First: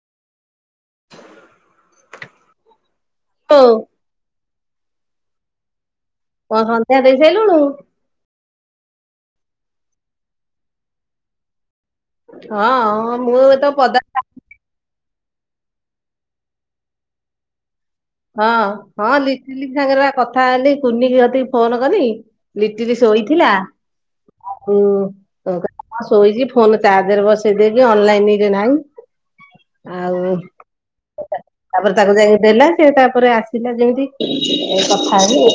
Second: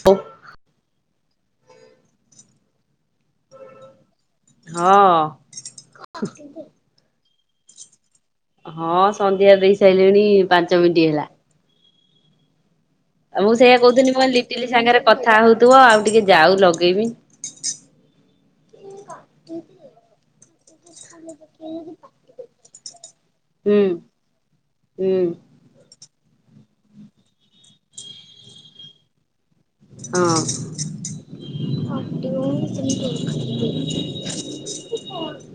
ହୋଉ। [unintelligible] ହାଲୋ। [unintelligible] ହଁ। କଣ ସନ୍ଧ୍ୟା ଦେଇ ସାଇଲୁଣୁ? ହଁ ସନ୍ଧ୍ୟା ଦେଇ ସାଇଲିଣି ପାଞ୍ଚ ମିନିଟ ହେଲା। ହଁ। ଆଉ ମୁଁ ତ ସେଇଆ ପଦା କହୁଥୁନି ମୁଁ କହିନି ଲିଟିଲି ସାଙ୍ଗରେ କଥା ହୋଉଥୁବ ଆଉ ଟିକେ ଯାଉ ଲଗେଇମି। ହଁ। ହଁ ଲିଟିଲି ସାଙ୍ଗରେ ପା କଥା ହେଲି କୁନିିକି କତିକି ଫୋନ କନି ଲିଟିଲି ଶୋଇଥିଲା। ହୁଁ ଆଉ ହୁଁ କହିଲା କଣ ଶୋଇଚି ଫ୍ ଫୋନ ଚାର୍ଜରେ ବସେଇଦେଇକି ଅନଲାଇନରେ ନାହିଁ। ଆଉ ହଁ ତା ତାପରେ ତାକୁ ଯାଇକି ଦେଲା। ସିଏ ତାପରେ ଆସିଲା ଯେମିତି କଥା ହେଲି [inaudible]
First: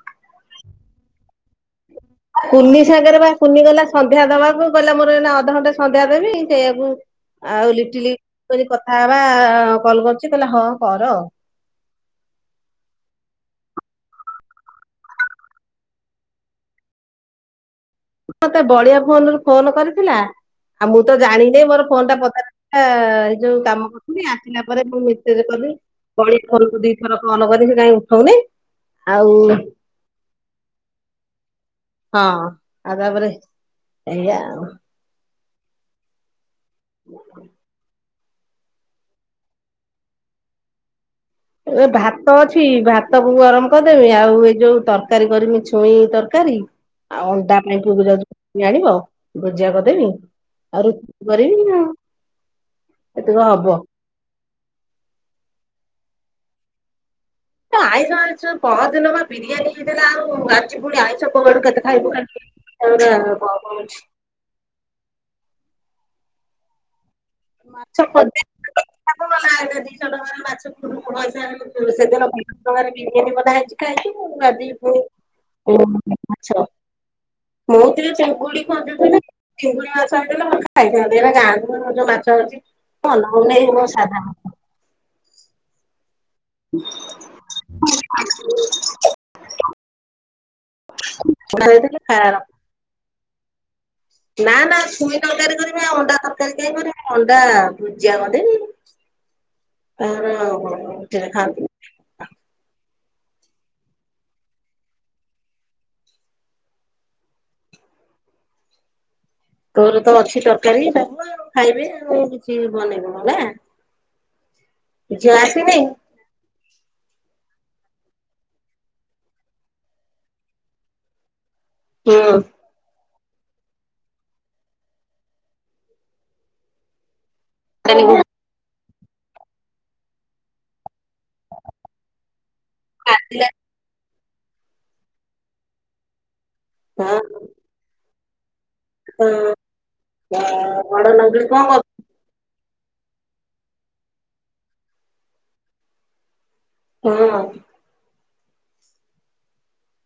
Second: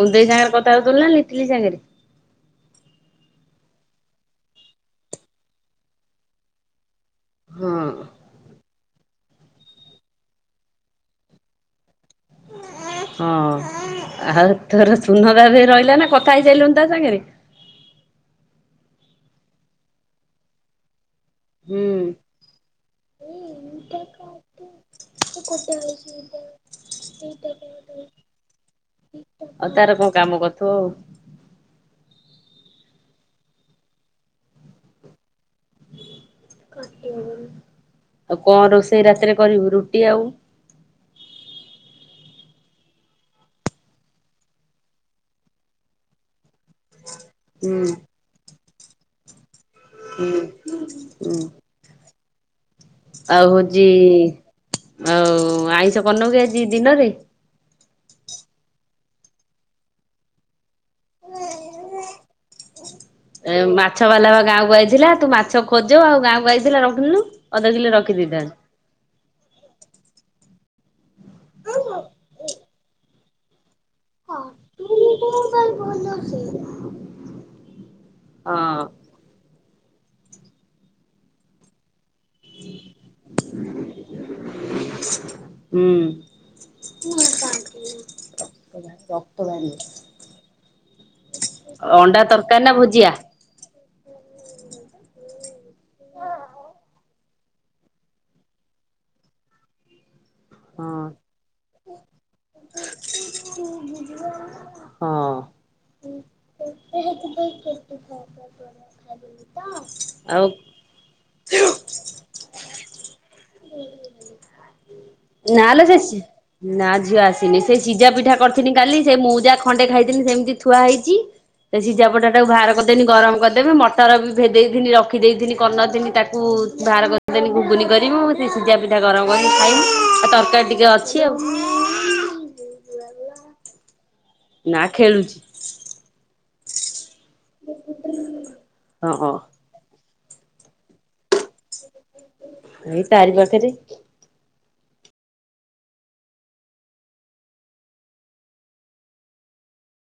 କୁନି ଦେଇ ସାଙ୍ଗରେ କଥା ହୋଉଥୁଲୁ ନା ଲିଟିଲି ସାଙ୍ଗରେ? କୁନି ସାଙ୍ଗରେ ପା କୁନି ଗଲା ସନ୍ଧ୍ୟା ଦବାକୁ କହିଲା ମୋର ଏଇନା ଅଧଘଣ୍ଟେ ସନ୍ଧ୍ୟା ଦେବି ସେଇଆକୁ ହଁ ଆଉ ଲିଟିଲିକି କହିଲି କଥା ହବା କଲ କରୁଚି କହିଲା ହଁ କର। ହଁ। ଆଉ ତୋର ଶୁନରାରେ ରହିଲା ନା କଥା ହେଇ ସାଇଲୁଣି ତା ସାଙ୍ଗରେ? ମତେ ବଳିଆ ଫୋନରୁ ଫୋନ କରିଥିଲା ଆଉ ମୁଁ ତ ଜାଣିନେଇ ମୋର ହୁଁ ଫୋନଟା ପଦାରେ ଥିଲା ଏଇ ଯୋଉ କାମ କରୁଥିଲି ଆସିଲା ପରେ ମୁଁ ମିସେଜ କଲି। କଳି ଫୋନକୁ ଦିଇଥର ଫୋନ କଲି ସେ କାଇଁ ଉଠୋଉନେଇ। ଆଉ ତାର କଣ କାମ କରୁଥିବ ଆଉ। ହଁ ଆଉ ତାପରେ ଏଇଆ ଆଉ। ଆଉ କଣ ରୋଷେଇ ରାତିରେ କରିବୁ ରୁଟି ଆଉ ଏ ଭାତ ଅଛି ଭାତକୁ ଗରମ କରିଦେମି ଆଉ ଏଇ ଯୋଉ ତରକାରୀ କରିମି ଛୁଇଁ ତରକାରୀ। ଆଉ ଅଣ୍ଡା ହୁଁ ପ୍ଲେଟକୁ ଯାଉଚି [unintelligible] ଆଣିବ। ଭୂଜିଆ କରିଦେମି ହୁଁ। ଆଉ ରୁଟି ହୁଁ କରମି ଆଉ। ଏତିକ ଆଉ ହବ। ହୋଉଚି ଆଉ ଆଇଁଷ କରିନୋଉ କି ଆଜି ଦିନରେ? ପା ଆଇଁଷ ଆଣିଛୁ ପହରଦିନ ପା ବିରିୟାନୀ ହେଇଥିଲା ଆଉ ଆଜି ପୁଣି ଆଇଁଷ କୋଉଆଡୁ କେତେ ଖାଇବୁ ଖା ଏ ମାଛବାଲା ପା ଗାଁକୁ ଆଇଥିଲା ତୁ ମାଛ ଖୋଜୁ ଆଉ ଗାଁକୁ ଆଇଥିଲା ରଖିଲୁନି। ମାଛ ଖୋଜେ [inaudible] ଦିଇଶ ଟଙ୍କାରେ ମାଛ ଖୁରୁ ପଇସା ସେଦିନ [inaudible] ବିରିୟାନୀ [inaudible] ହେଇଚି। କାଲିକି ମୁଁ ଆଜି ଭୋରୁ କୋଉ ମାଛ ମୁଁ ଟିକେ ଚିଙ୍ଗୁଡି ହଁ ଖୋଜୁଥିଲି। ଚିଙ୍ଗୁଡି ମାଛ ହେଇଥିଲେ ତ ମୁଁ ଖାଇଥାନ୍ତି ଏଡା ଗାଁକୁ କଣ ଯୋଉ ମାଛ ଯୋଉ ଅଛି [unintelligible] ସାଧା ରକ୍ତ ବାହାରେ ବାହାରିବ। ହେଇଥିଲେ ଅଣ୍ଡା ଖାର ତରକାରୀ ନା ଭୁଜିଆ? ନା ନା ଛୁଇଁ ତରକାରୀ କରିମି ଆଉ ଅଣ୍ଡା ତରକାରୀ କାଇଁ କରିମି ଅଣ୍ଡା ଭୁଜିଆ କରିଦେମି। ଆହୋ ହୋ ହଁ ହୋ ସେରା ଖାନ୍ତିି। ହଁ। ହଁ ଖ ତୋର ତ ଅଛି ତରକାରୀ ଡାଲମା ଆଉ ଖାଇବେ ଆଉ କିଛି ବନେଇବୁନୁ ନା? ଯା ନାଲୋ ସିଏ ସ୍-ନା ଝିଅ ଆସି- ନି ସେଇ ସିଜା ପିଠା କରିଥିନି କାଲି ସେ ମଉଜା ଖଣ୍ଡେ ଖାଇଥିନି ସେମତି ଥୁଆ ହେଇଚି। ସେଇ ସିଜା ପିଠାଟାକୁ ଭାର କରିଦେନି ଗରମ କରିଦେବି ମଟର ବି ଭେଦେଇିନି ରଖିଦେଇଥିନି କରିନଥିନି ତାକୁ ବାହାର କର୍ ଦେନ ଘୁଗୁନି କରିବୁ କି ସିଜା ପିଠା ଗରମ କରି ଖାଇମି ଆଉ ତରକାରୀ ଟିକେ ଅଛି ଆଉ। ହ ନା ଖେଳୁଚି। ହଁ। ହଁ। ବଡ ବଡ ନାତୁଣି କଁ କରୁ ଏଇ ତାରି ପାଖରେ। ହଁ।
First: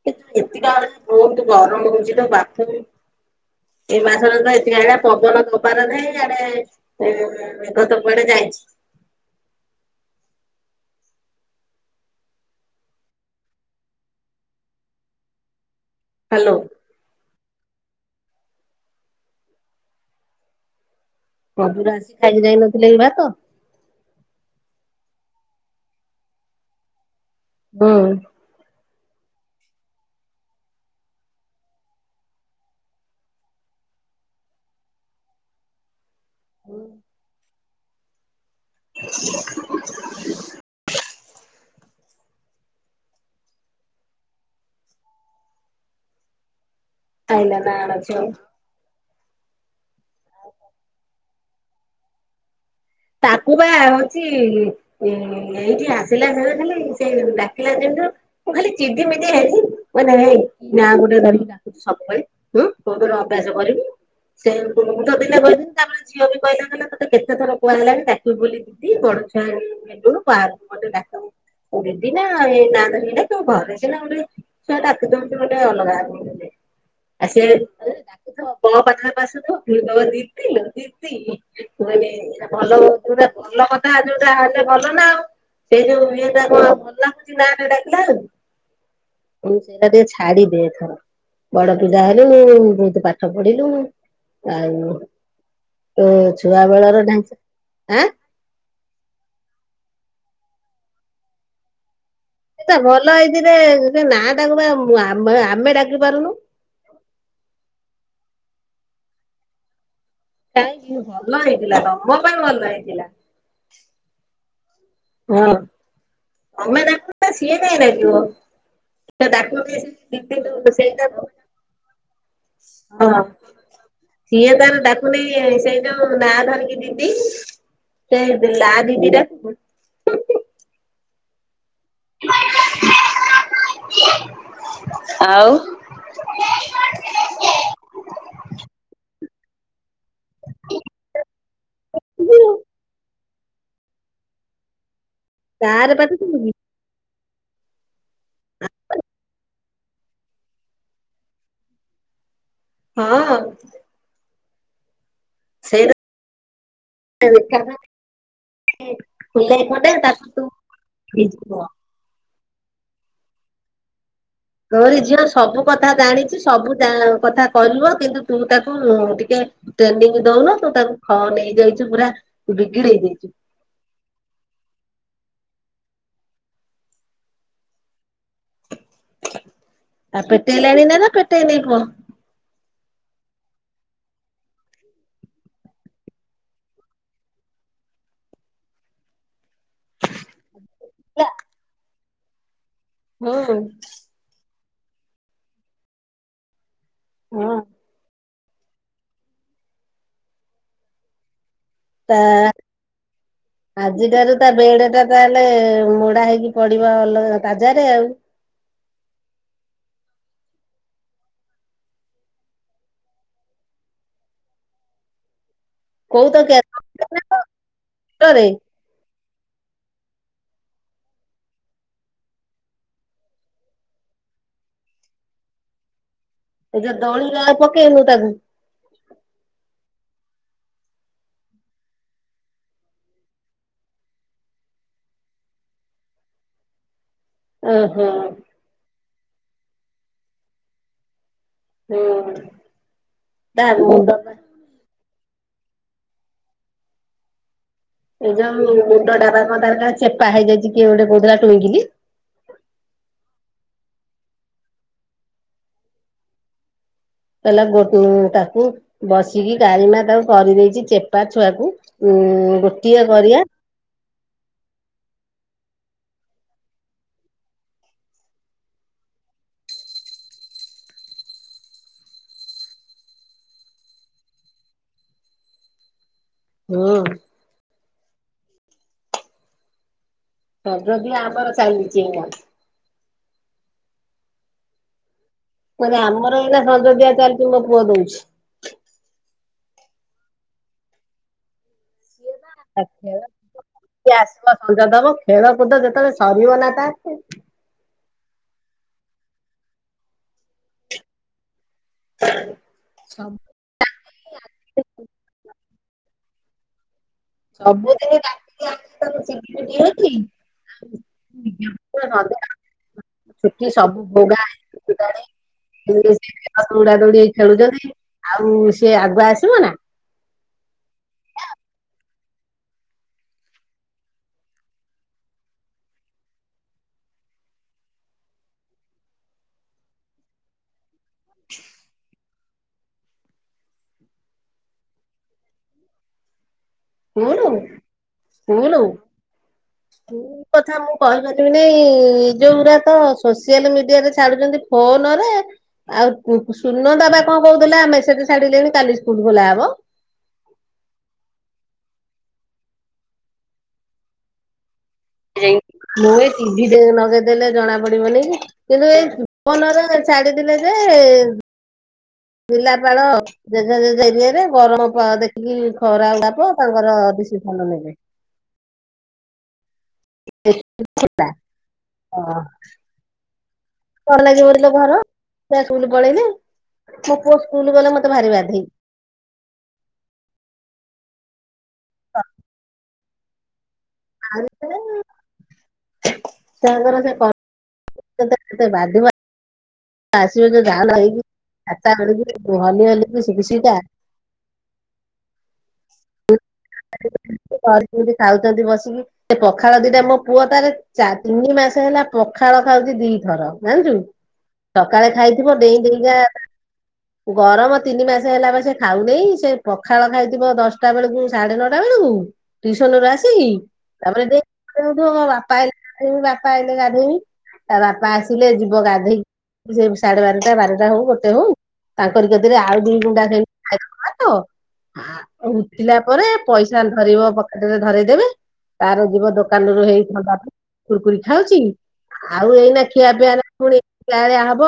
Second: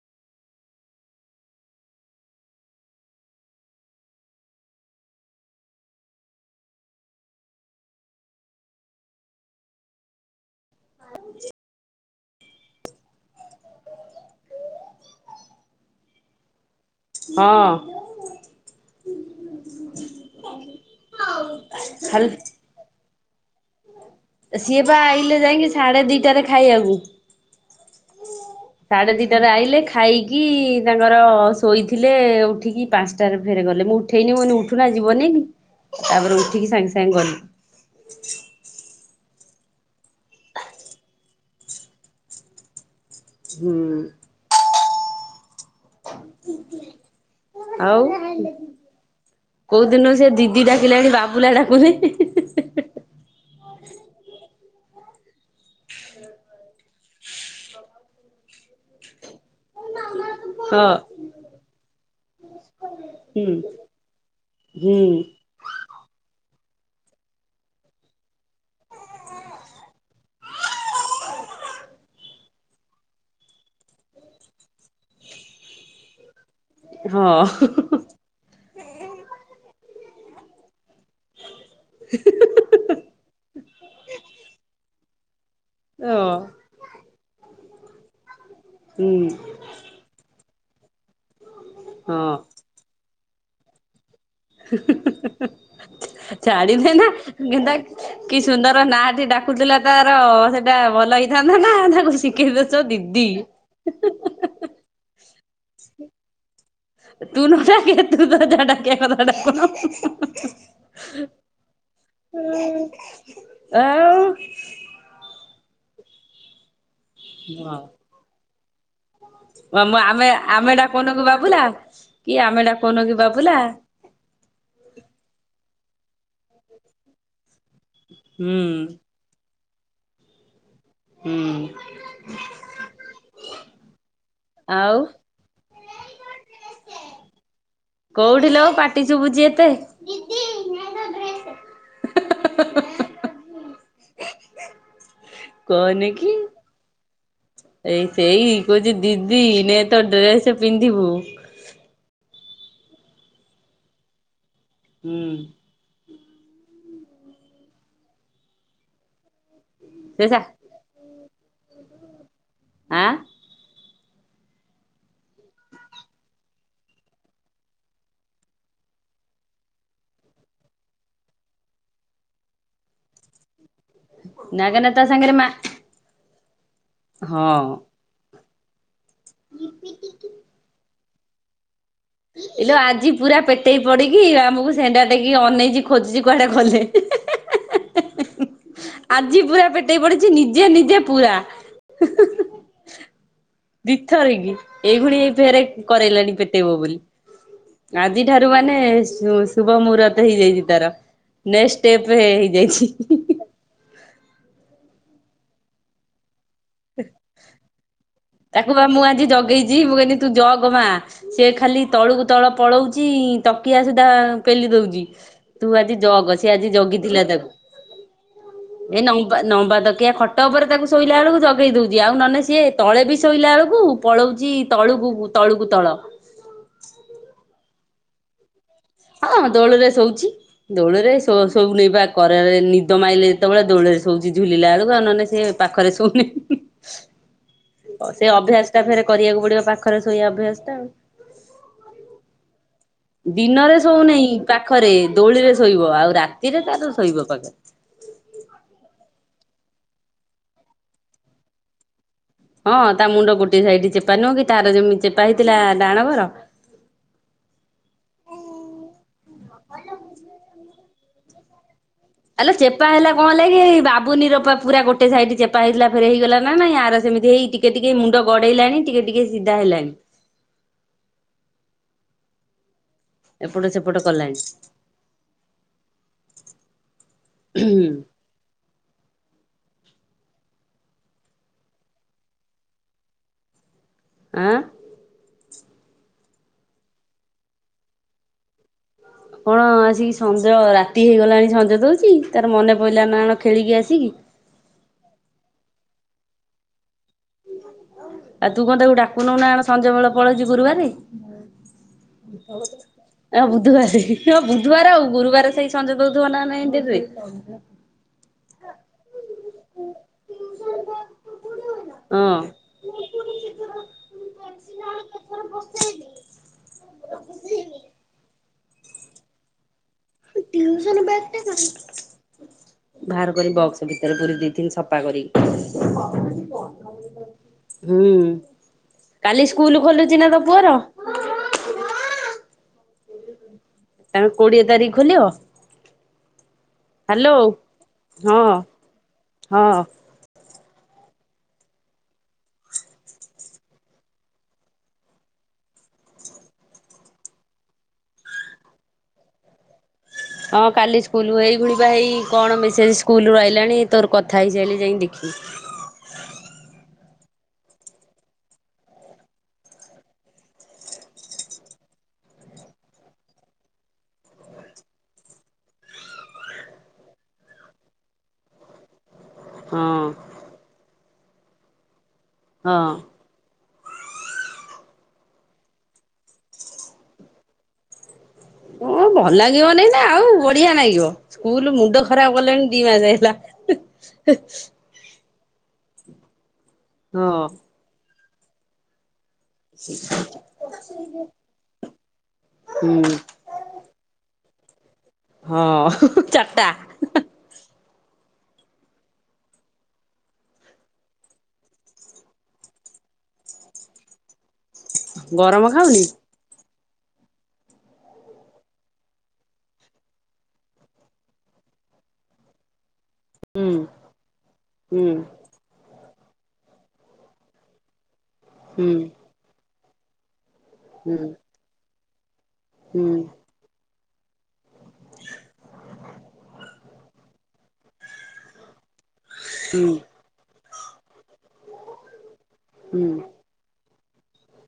କିନ୍ତ ଏତିକ ଆ ବହୁତ ଗରମ ହଉଛି ତ ବାଥରୁମ ଏଇ ମାସରେ ତ ଏଥି ଆଡେ ପବନ ଦବାର ନାହିଁ। ୟାଡେ ମେଘ ତ କୁଆଡେ ଯାଇଛି। [inaudible] ହ୍ୟାଲୋ। ହଁ। କଦୁର ଆସିକି ଖାଲି ଖାଇକି ଯାଇ ନଥିଲେ କି ଭାତ। ସିଏ ବା ଆଇଲେ ଯାଇକି ସାଢେ ଦିଟାରେ ଖାଇବାକୁ। ହୁଁ। ରେ ଆଇଲେ ଖାଇକି ତାଙ୍କର ଶୋଇଥିଲେ। ଉଠିକି ପାଞ୍ଚଟାରେ ଫେରେ ଗଲେ ମୁଁ ଉଠେଇନି। ମନ ଉଠୁନା ଯିବନି କି? ତାପରେ ଉଠିକି ସାଙ୍ଗେ ସାଙ୍ଗେ ଗଲେ। ହୁଁ। ଆଇଲା ତାଣ ଆଉ ଯ କୋଉ ଦିନୁ ସେ ଦିଦି ଡାକିଲାଣି ବାବୁଲା ଡାକୁନି। ତାକୁ ବା ହଉଛି- ଏ ଏଇଠି ଆସିଲା ବେଳେ ସେ ଖାଲି ସେଇ ଡାକିଲା ଦିନୁଠୁ ମୁଁ ଖାଲି ଚିଡି ମିଡି ହେଲି। କ ହଁ। ନାଁ ଗୋଟେ ଧରିକି ଡାକୁଚୁ ସବୁବେଳେ ଅଭ୍ୟାସ ହୁଁ କରିବୁ। ସେଟ ହୁଁ ଦିନେ କହିଛନ୍ତି ତାପ ଝିଅ ବି କହିଲା କହିଲା ତତେ କେତେ ଥର କୁହା ହେଲାଣି ଡାକିବୁ ବୋଲି ଦିଦି ବଡ ଛୁଆ ହେଲୁଣୁ। ବାହାରକୁ ଗଲେ ଡାକିବୁ। ଦିଦି ନା ଏ ନା ଧରିକି ଡାକିବୁ। ଘରେ ସିନା ଗୋଟେ ଛୁଆ ଡାକୁଛନ୍ତି ଗୋଟେ ଅଲଗା। ଆ ହଁ ସେ ଡାକୁଥିବ। ପାଖରେ ପାସୁଥ ପୁଣିଥବ ଦିଦି ଦିଦି। ଦିଦି ମୁଁ କହିଲି ଭଲ ଯୋଉଟା ଭଲ କଥା ଯୋଉଟା ହେଲେ ଭଲ ନା ଆଉ। ସେଇ ଯୋଉ ହଁ ଇଏଟା ଭଲ ଲାଗୁଛି ନାଁଟା ଡାକିଲା ଆଳୁକୁ। ହୁଁ ମୁଁ ସେଇଟା ଟିକେ ଛାଡି ଦେ ଏଥର। ବଡ ପିଲା ହଁ। ହେଲୁଣୁ। ବହୁତ ପାଠ ପାଠ ପଢିଲୁ ଆଉ। ଛୁଆ ବେଳର ଢାଞ୍ଚା ଗେନ୍ଦା ଆଁ କି ସୁନ୍ଦର ନାଟି ଡାକୁଥିଲା ତାର ସେଟା ଭଲ ହେଇଥାନ୍ତା ନା ତାକୁ। ଶିଖେଇ ଦଉଛ ଏଟ ଭଲ ଦିଦି। ହେଇଥିରେ ସେ ନା ଟାକୁ ବା ଆମେ ଆମେ ଡାକି ପାରୁନୁ। ତୁ ନ ଡାକିଲେ ତୁ ତୋର ଯାହା ଡାକିବା କଥା କାହିଁକି ଡାକୁନୁ। ଭଲ ହେଇଥିଲା ତମ ପାଇଁ ଭଲ ହେଇଥିଲା ଓ ଆ। ହଁ। ତମେ ଡାକୁନ। ସିଏ କାଇଁ ଡାକିବ। ସେଟା ଡାକୁନି ଆମ ଆମେ ଆମେ [unintelligible] ସେଇଟା ଡାକୁନୁ କି ହଁ। ବାବୁଲା। କି ଆମେ ଡାକୁନୁ କି ବାବୁଲା ସିଏଁ ତାର ଡାକୁନେଇ ସେ ଯୋଉ ନା ଧରିକି ଦିଦି ସେ ହୁଁ ନା ଦିଦିଟା ହୁଁ। ଆଉ। କୋଉଠିଲ ଆଉ ପାଟି ସୁବୁଛି ଏତେ? [unintelligible] ତାର କହନି ପାଟି କି। ଶୁଭୁଚି। ଏଇ ସେଇ କହୁଛି ଦିଦି ନେ ତୋ ଡ୍ରେସେ ପିନ୍ଧିବୁ। ହଁ। ହୁଁ। [unintelligible] ମନ୍ ଡେ ସେ ତାକୁ ସା ତୁ ଫ୍ରିଜ୍ ପୁଅ। ଆଁ। ଗରି ଝିଅ ସବୁ କଥା ଜାଣିଛି। ସବୁ କଥା କରିବ କିନ୍ତୁ ତୁ ତାକୁ ଟିକେ ଟେନିଙ୍ଗ ଦଉନୁ ତୁ ତାକୁ ଖ ନେଇଯାଇଛୁ ପୁରା ବିଗିଡେଇ ଦେଇଛୁ। ନାଗେନା ତା ସାଙ୍ଗେରେ ମା ହଁ। ଆଉ ପେଟେଇଲାଣି ନା ନା ପେଟେଇ ନେଇ ପୁଅ ଇଲୋ ଆଜି ପୁରା ପେଟେଇ ପଡିକି ଆମକୁ ସେଣ୍ଡା ଟେକିକି ଅନେଚି ଖୋଜୁଚି କୁଆଡେ ଗଲେ। ଆଜି ପୁରା ପେଟେଇ ପଡିଚି ନିଜେ ନିଜେ ପୁରା। ହୁଁ ଦିଥରିକି ଏଇଭୁଳି ଏ ଫରେ କରାଇଲାଣି ପେଟେଇବ ବୋଲି। ହଁ। ଆଜି ଠାରୁ ମାନେ ଶୁ ଶୁଭ ମୁହରତ ହେଇଯାଇଚି ତାର। ନେକ୍ସଟ ଷ୍ଟେପ ତା ହେଇଯାଇଛି ଆଜିଠାରୁ ତା ବେଡ ତାହେଲେ ମୁଢା ହେଇକି ପଡିବ ଅଲ ତାଜାରେ ଆଉ। ତାକୁ ବା ମୁଁ ଆଜି ଜଗେଇଚି ମୁଁ କହିଲି ତୁ ଜଗମା ସିଏ ଖାଲି ତଳକୁ ତଳ ପଳଉଚି ତକିଆ ସୁଧା ପେଲି ଦଉଚି। ତୁ ଆଜି କୋଉ ଜଗ ସେ ଆଜି ତ ଜଗିଥିଲା ତାକୁ ଏ ନ ନମ୍ବା ତକିଆ ଖଟ ଉପରେ ତାକୁ ଶୋଇଲା ବେଳକୁ ଜଗେଇ ଦଉଛି ଆଉ ନହେଲେ ସିଏ ତଳେ ସେ ଶୋଇଲା ବେଳକୁ ପଳଉଛି ତଳୁକୁ ତଳୁକୁ ତ ଏ ଯା ଦଳି ପକେଇନୁ ତାକୁ ହଁ ଦୋଳରେ ଶୋଉଛି ଦୋଲିରେ ଶୋଉନେବା କରା ନିଦ ମାଇଲେ ଯେତେବେଳେ ଦୋଳରେ ଶଉଛି ଝୁଲିଲା ବେଳକୁ ଆଉ ନହେଲେ ସେ ପାଖରେ ଶୋଉନି। ଓହୋ ସେଇ ଅଭ୍ୟାସ ଟା ଫେରେ କରିବାକୁ ପଡିବ ପାଖରେ ଶୋଇବା ଅଭ୍ୟାସ ଟା ଆଉ। ହଁ। ଦିନରେ ଶୋଉନେଇ ପାଖରେ ଦୋଳିରେ ଶୋଇବ ଆଉ ରାତିରେ ତାର ଶୋଇବ ପାଖରେ। ହଁ ତାର କଲେଚେପା ହେଇଯାଇଛି କିଏ ଗୋଟେ କହୁଉଥିଲା ଟୁଇଁକିଲି। ହଁ ତା ମୁଣ୍ଡ ଗୋଟେ ସାଇଡି ଚେପା ନୁହଁ କି ତାର ଯେମିତୀ ଚେପା ହେଇଥିଲା ଡାହଣକର। କହିଲା ଗୋଟୁନ ତାକୁ ବସିକି ଗାଳିମା ତାକୁ କରିଦେଇଛି ଚେପା ଛୁଆକୁ। ଉଁ ଗୋଟିଏ କରିବାଆ। ପୁନିରା ପୁର ଗୋଟେ ସାଇଡ୍ ଚେପ ହେଥିଲା ଫେରେ ହେଇଗଲା ନାାଇଁ ଆର ସେମିତି ହେଇ ଟିକେ ଟିକେ ମୁଣ୍ଡ ଗଡେଇଲାଣି ଟିକେ ଟିକେ ସିଧା ହେଲଣିି। ଏପଟେ ସେପଟ କଲାଣି। ହୁଁ। ରାଜ ବି ଆମର ଚାଲିଲିଛି ଏଇନା। ଆଁ। ମାନେ ଆମର ଏନା ସଂଯଦିଆଚାଲିଛି ମୋ ପୁଅ ଦଉଛି। କଣ ଆସିକି ସଞ୍ଜ ରାତି ହେଇଗଲାଣି ସଞ୍ଜ ଦଉଛି। ତାର ମନେ ଆଛା ପଇଲା ନା କଣ ଖେଳିକି ଆସିକି ସେ ଆସିବ ସଞ୍ଜ ଦେବ ଖେଳକୁୁଦ ଯେତେ ତେ ସରିିଗଲାପା। ଆ ତୁ କଣ ଡାକୁନଉ ନା କଣ ସଞ୍ଜ ବେଳ ପଳେଇଚଛି ଗୁରୁବାରେ। ଆ ବୁଧବାର ହ ବୁଧବାର ଆଉ ଗୁରୁବାର ସେଇ। ସଞଜ ଦଉଥିବ ନା ନାହିଁ ଡେରିରେ। ସବୁଦିନେ ଡାକିକିଆଣୁ ତାକୁ ଚିଡିମିଡି ହେଉଚି। ଆଉ ହଁ [inaudible] ଛୁଟି ସବୁ ବୁଡା ହୋଇଗ ଲାଣି। ଦୌଡା ଦୌଡି ଖେଳୁଛନ୍ତି ଆଉ ସିଏ ଆଗୁଆ ଆସିବ ନା। ଟିଉସନ ବ୍ୟାଗ ଟା କୋଉ ଠୀ? ବାହାର କରି ବକ୍ସ ଭିତରେ ପୁରେଇଦେଇଥି ଦି ସଫା କରି କି। ହୁଁ କାଲି ସ୍କୁଲ ଖୋଲୁଛି ନା ତ ପୁଅର? [inaudible] ତମେ କୋଡିଏ ତାରିଖ ଖୋଲିବ? ହ୍ୟାଲୋ ଶୁଣୁଉ ହଁ ସୁଣୁୁଉ ହଁ ଶୁଣୁ କଥା ମୁ କହିପାରିବି ନାଇ ଯୋଉଗୁଡା ତ ସୋସିଆଲ ମିଡିଆ ରେ ଛାଡୁଛନ୍ତି ଫୋନରେଉ। ଆଉ ସୁନଦାତା ପା କଣ କହୁଥିଲା। ମେସେଜ ଛାଡ଼ିଲେଣି କାଲି ସ୍କୁଲ ଖୋଲା ହବ। ହଁ କାଲି ସ୍କୁଲ ଏଇଖୁଣି ପା ହେଇ କଣ ମେସେଜ ସ୍କୁଲରୁ ଆଇଲାଣି ତୋର କଥା ହେଇଶାଇଲେ ଯାଇକି ମୁଁ। ଭି ଲଗେଇଦେଲେ ଜଣା ପଡିବନି କି କିନ୍ତୁ ଏଇ ଫନର ଛାଡିଦଲେ ଯେ [inaudible] ପିଲାପାଳ ଜେଜୋଜେଜ ଏରିଆରେ ଗରମ ଦେଖିକି ଖରା ଗପ ତାଙ୍କର ବି ସେ ଭଲ ଲାଗେ। [inaudible] ହଁ। [unintelligible] କ ହଁ ଲାଗି ବିଲ ଘର ସ୍କୁଲ ପଳେଇଲି ମୋ ପୁଅ ସ୍କୁଲ ଗଲେ ମତେ ବାହାରିବାର ଓ ଭଲ ଲାଗିବ ନାଇଁ ନା ଆଉ ବଢିଆ ନାଗିବ ସ୍କୁଲ ମୁଣ୍ଡ ଖରାପ କଲେଣି ଦି ମାସ ଯାଇ ନା ଆଉ ତାଙ୍କର ସେ କ ହଁ କେତେ ବାଧିବ। ଆସିବ ଯେ ଧାନ ହେଇକି [unintelligible] ହଲି ହୁଁ ହଲି ସେଟା ହଁ ଚାରିଟା [inaudible] ଖାଉଛନ୍ତି ବସିକି ସେ ପଖାଳ ଦିଟା ମୋ ପୁଅ ତାର ତିନି ମାସ ହେଲା ପଖାଳ ଖାଉଛି ଦି ଥର ଜାଣିଛୁ ସକାଳେ ଖାଇଥିବ ଗରମ ଡେଇଁ ଖାଉନି ଡେଇଁକା [inaudible] ଗରମ ତିନି ମାସ ହେଲା ପରେ ସେ ଖାଉନି ସେ ପଖାଳ ଖାଇଥିବ ଦଶଟା ବେଳକୁ ସାଢେ ନଅଟା ବେଳକୁ ଟିଉସନ ରୁ ଆସିକି ହୁଁ ତାପରେ ମ ହୁଁ ବାପା ଗବି ବାପା ଆଇଲେ ଗାଧେଇବି ତା ବାପା ଆସିଲେ ଯିବ ଗାଧେଇକି ସାଢ଼େ ବାର ଟା ବାରଟା ହଉ ହୁଁ ଗୋଟେ ହଉ ତାପରେ ଆଉ ଦି ହୁଁ ଗୁଣ୍ଡା ଖ ଖାଇ ଦବ ଉଠିଲା ପରେ ପଇସା ଧରିବ ରେ ଧରଇଦେବେ ତାର ଯିବ ଦୋକାନରୁୁ ହୁଁ ହେଇ ଥଣ୍ଡା ପିଇ କୁରକୁରି ଖାଉଛି ଆଉ ଏଇନା ହୁଁ ହୁଁ ଖିଆ ପିଆ ନା ପୁଣି ଲା ଭଳିଆ ହବ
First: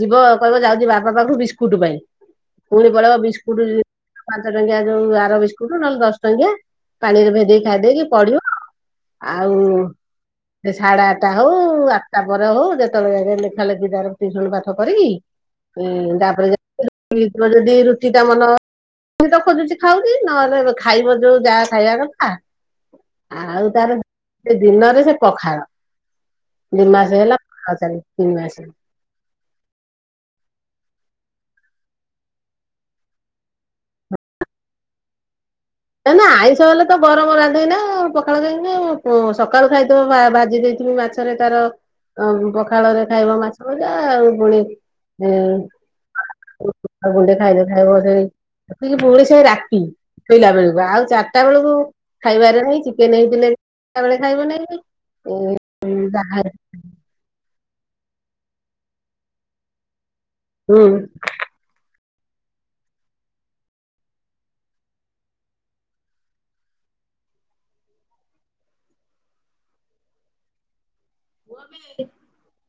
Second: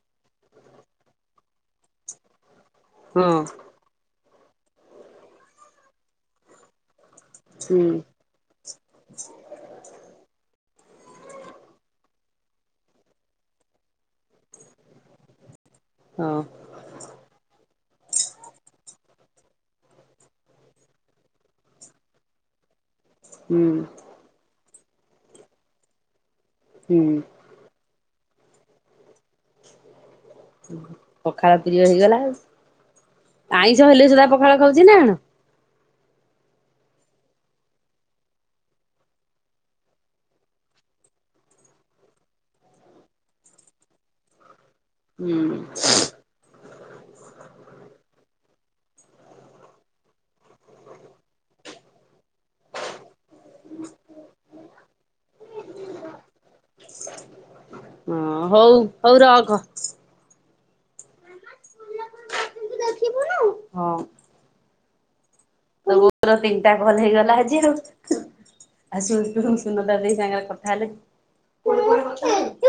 ଯିବ କହିବ ଯାଉଛି ବାପା ପାଖରୁ ବିସ୍କୁଟ ପାଇଁ ପୁଣି ପଳେଇବ ହଁ ବିସ୍କୁଟ ପାଞ୍ଚ ଟଙ୍କିଆ ଯୋଉ ଆର ବିସ୍କୁଟ ନହେଲେ ଦଶ ଟଙ୍କିଆ ପାଣିରେ ଭେଦେଇ ହୁଁ ଖାଇଦେଇକି ପଢିବ ଆଉ ସେ ସାଢେ ଆଠଟା ହଉ ଆଠଟା ପରେ ହଉ ଯେତେବେଳେ ଗଲେ [unintelligible] ତା ହଁ ମନ ମୁ ତ ଖୋଜୁଛି ଖାଉଛି ନହେଲେ ଖାଇବ ଯୋଉଁ ଯାହା ଖାଇବା କଥା ଆଉ ହୁଁ ତାର ଦିନରେ ସେ ପଖାଳ ଦି ହୁଁ ମାସ ହେଲା ପଖାଳ ଚାଲି ତିନି ମାସେ ପଖାଳ ପ୍ରିୟ ହେଇଗଲା ଆଉ ଆଇଁଷ ହେଲେ ସିନା ପଖାଳ ଖାଉଛି ମୁଁ। ନ ନା ଆଇଁଷ ହେଲେ ତ ଗରମ ରାନ୍ଧେ ନା ପଖାଳୁ କାକି ସକାଳୁ ଖାଇଥିବ ଭାଜି ଦେଇ ମାଛରେ ତାର ପଖାଳରେ ଖାଇବ ମାଛ ଭଜା ଆଉ ପୁଣି ହୁଁ [unintelligible] ଆଉ ଗୁଣ୍ଡେ ଖାଇଦ ଖାଇବ ପୁଣି ସେ ରାତି ସେ ରାତି ଶୋଇଲା ବେଳକୁ ଆଉ ଚାରିଟା ବେଳକୁ ଖାଇବାରେ ନାଇଁ ଚିକେନ ହେଇଥିଲେ ଚିଟା ବେଳେ ଖାଇବ ନାହିଁ। ଏ ବା [unintelligible] ହଁ ହଉ ହଉ ରଖ। ହୁଁ। ହଁ। [unintelligible] ର ତିନିଟା ଭଲ ହେଇଗଲା ଆଜି ଆଉ। ଆଉ ସୁନଦା ବୋଉ ସେ ସାଙ୍ଗରେ କଥା ହେଲେ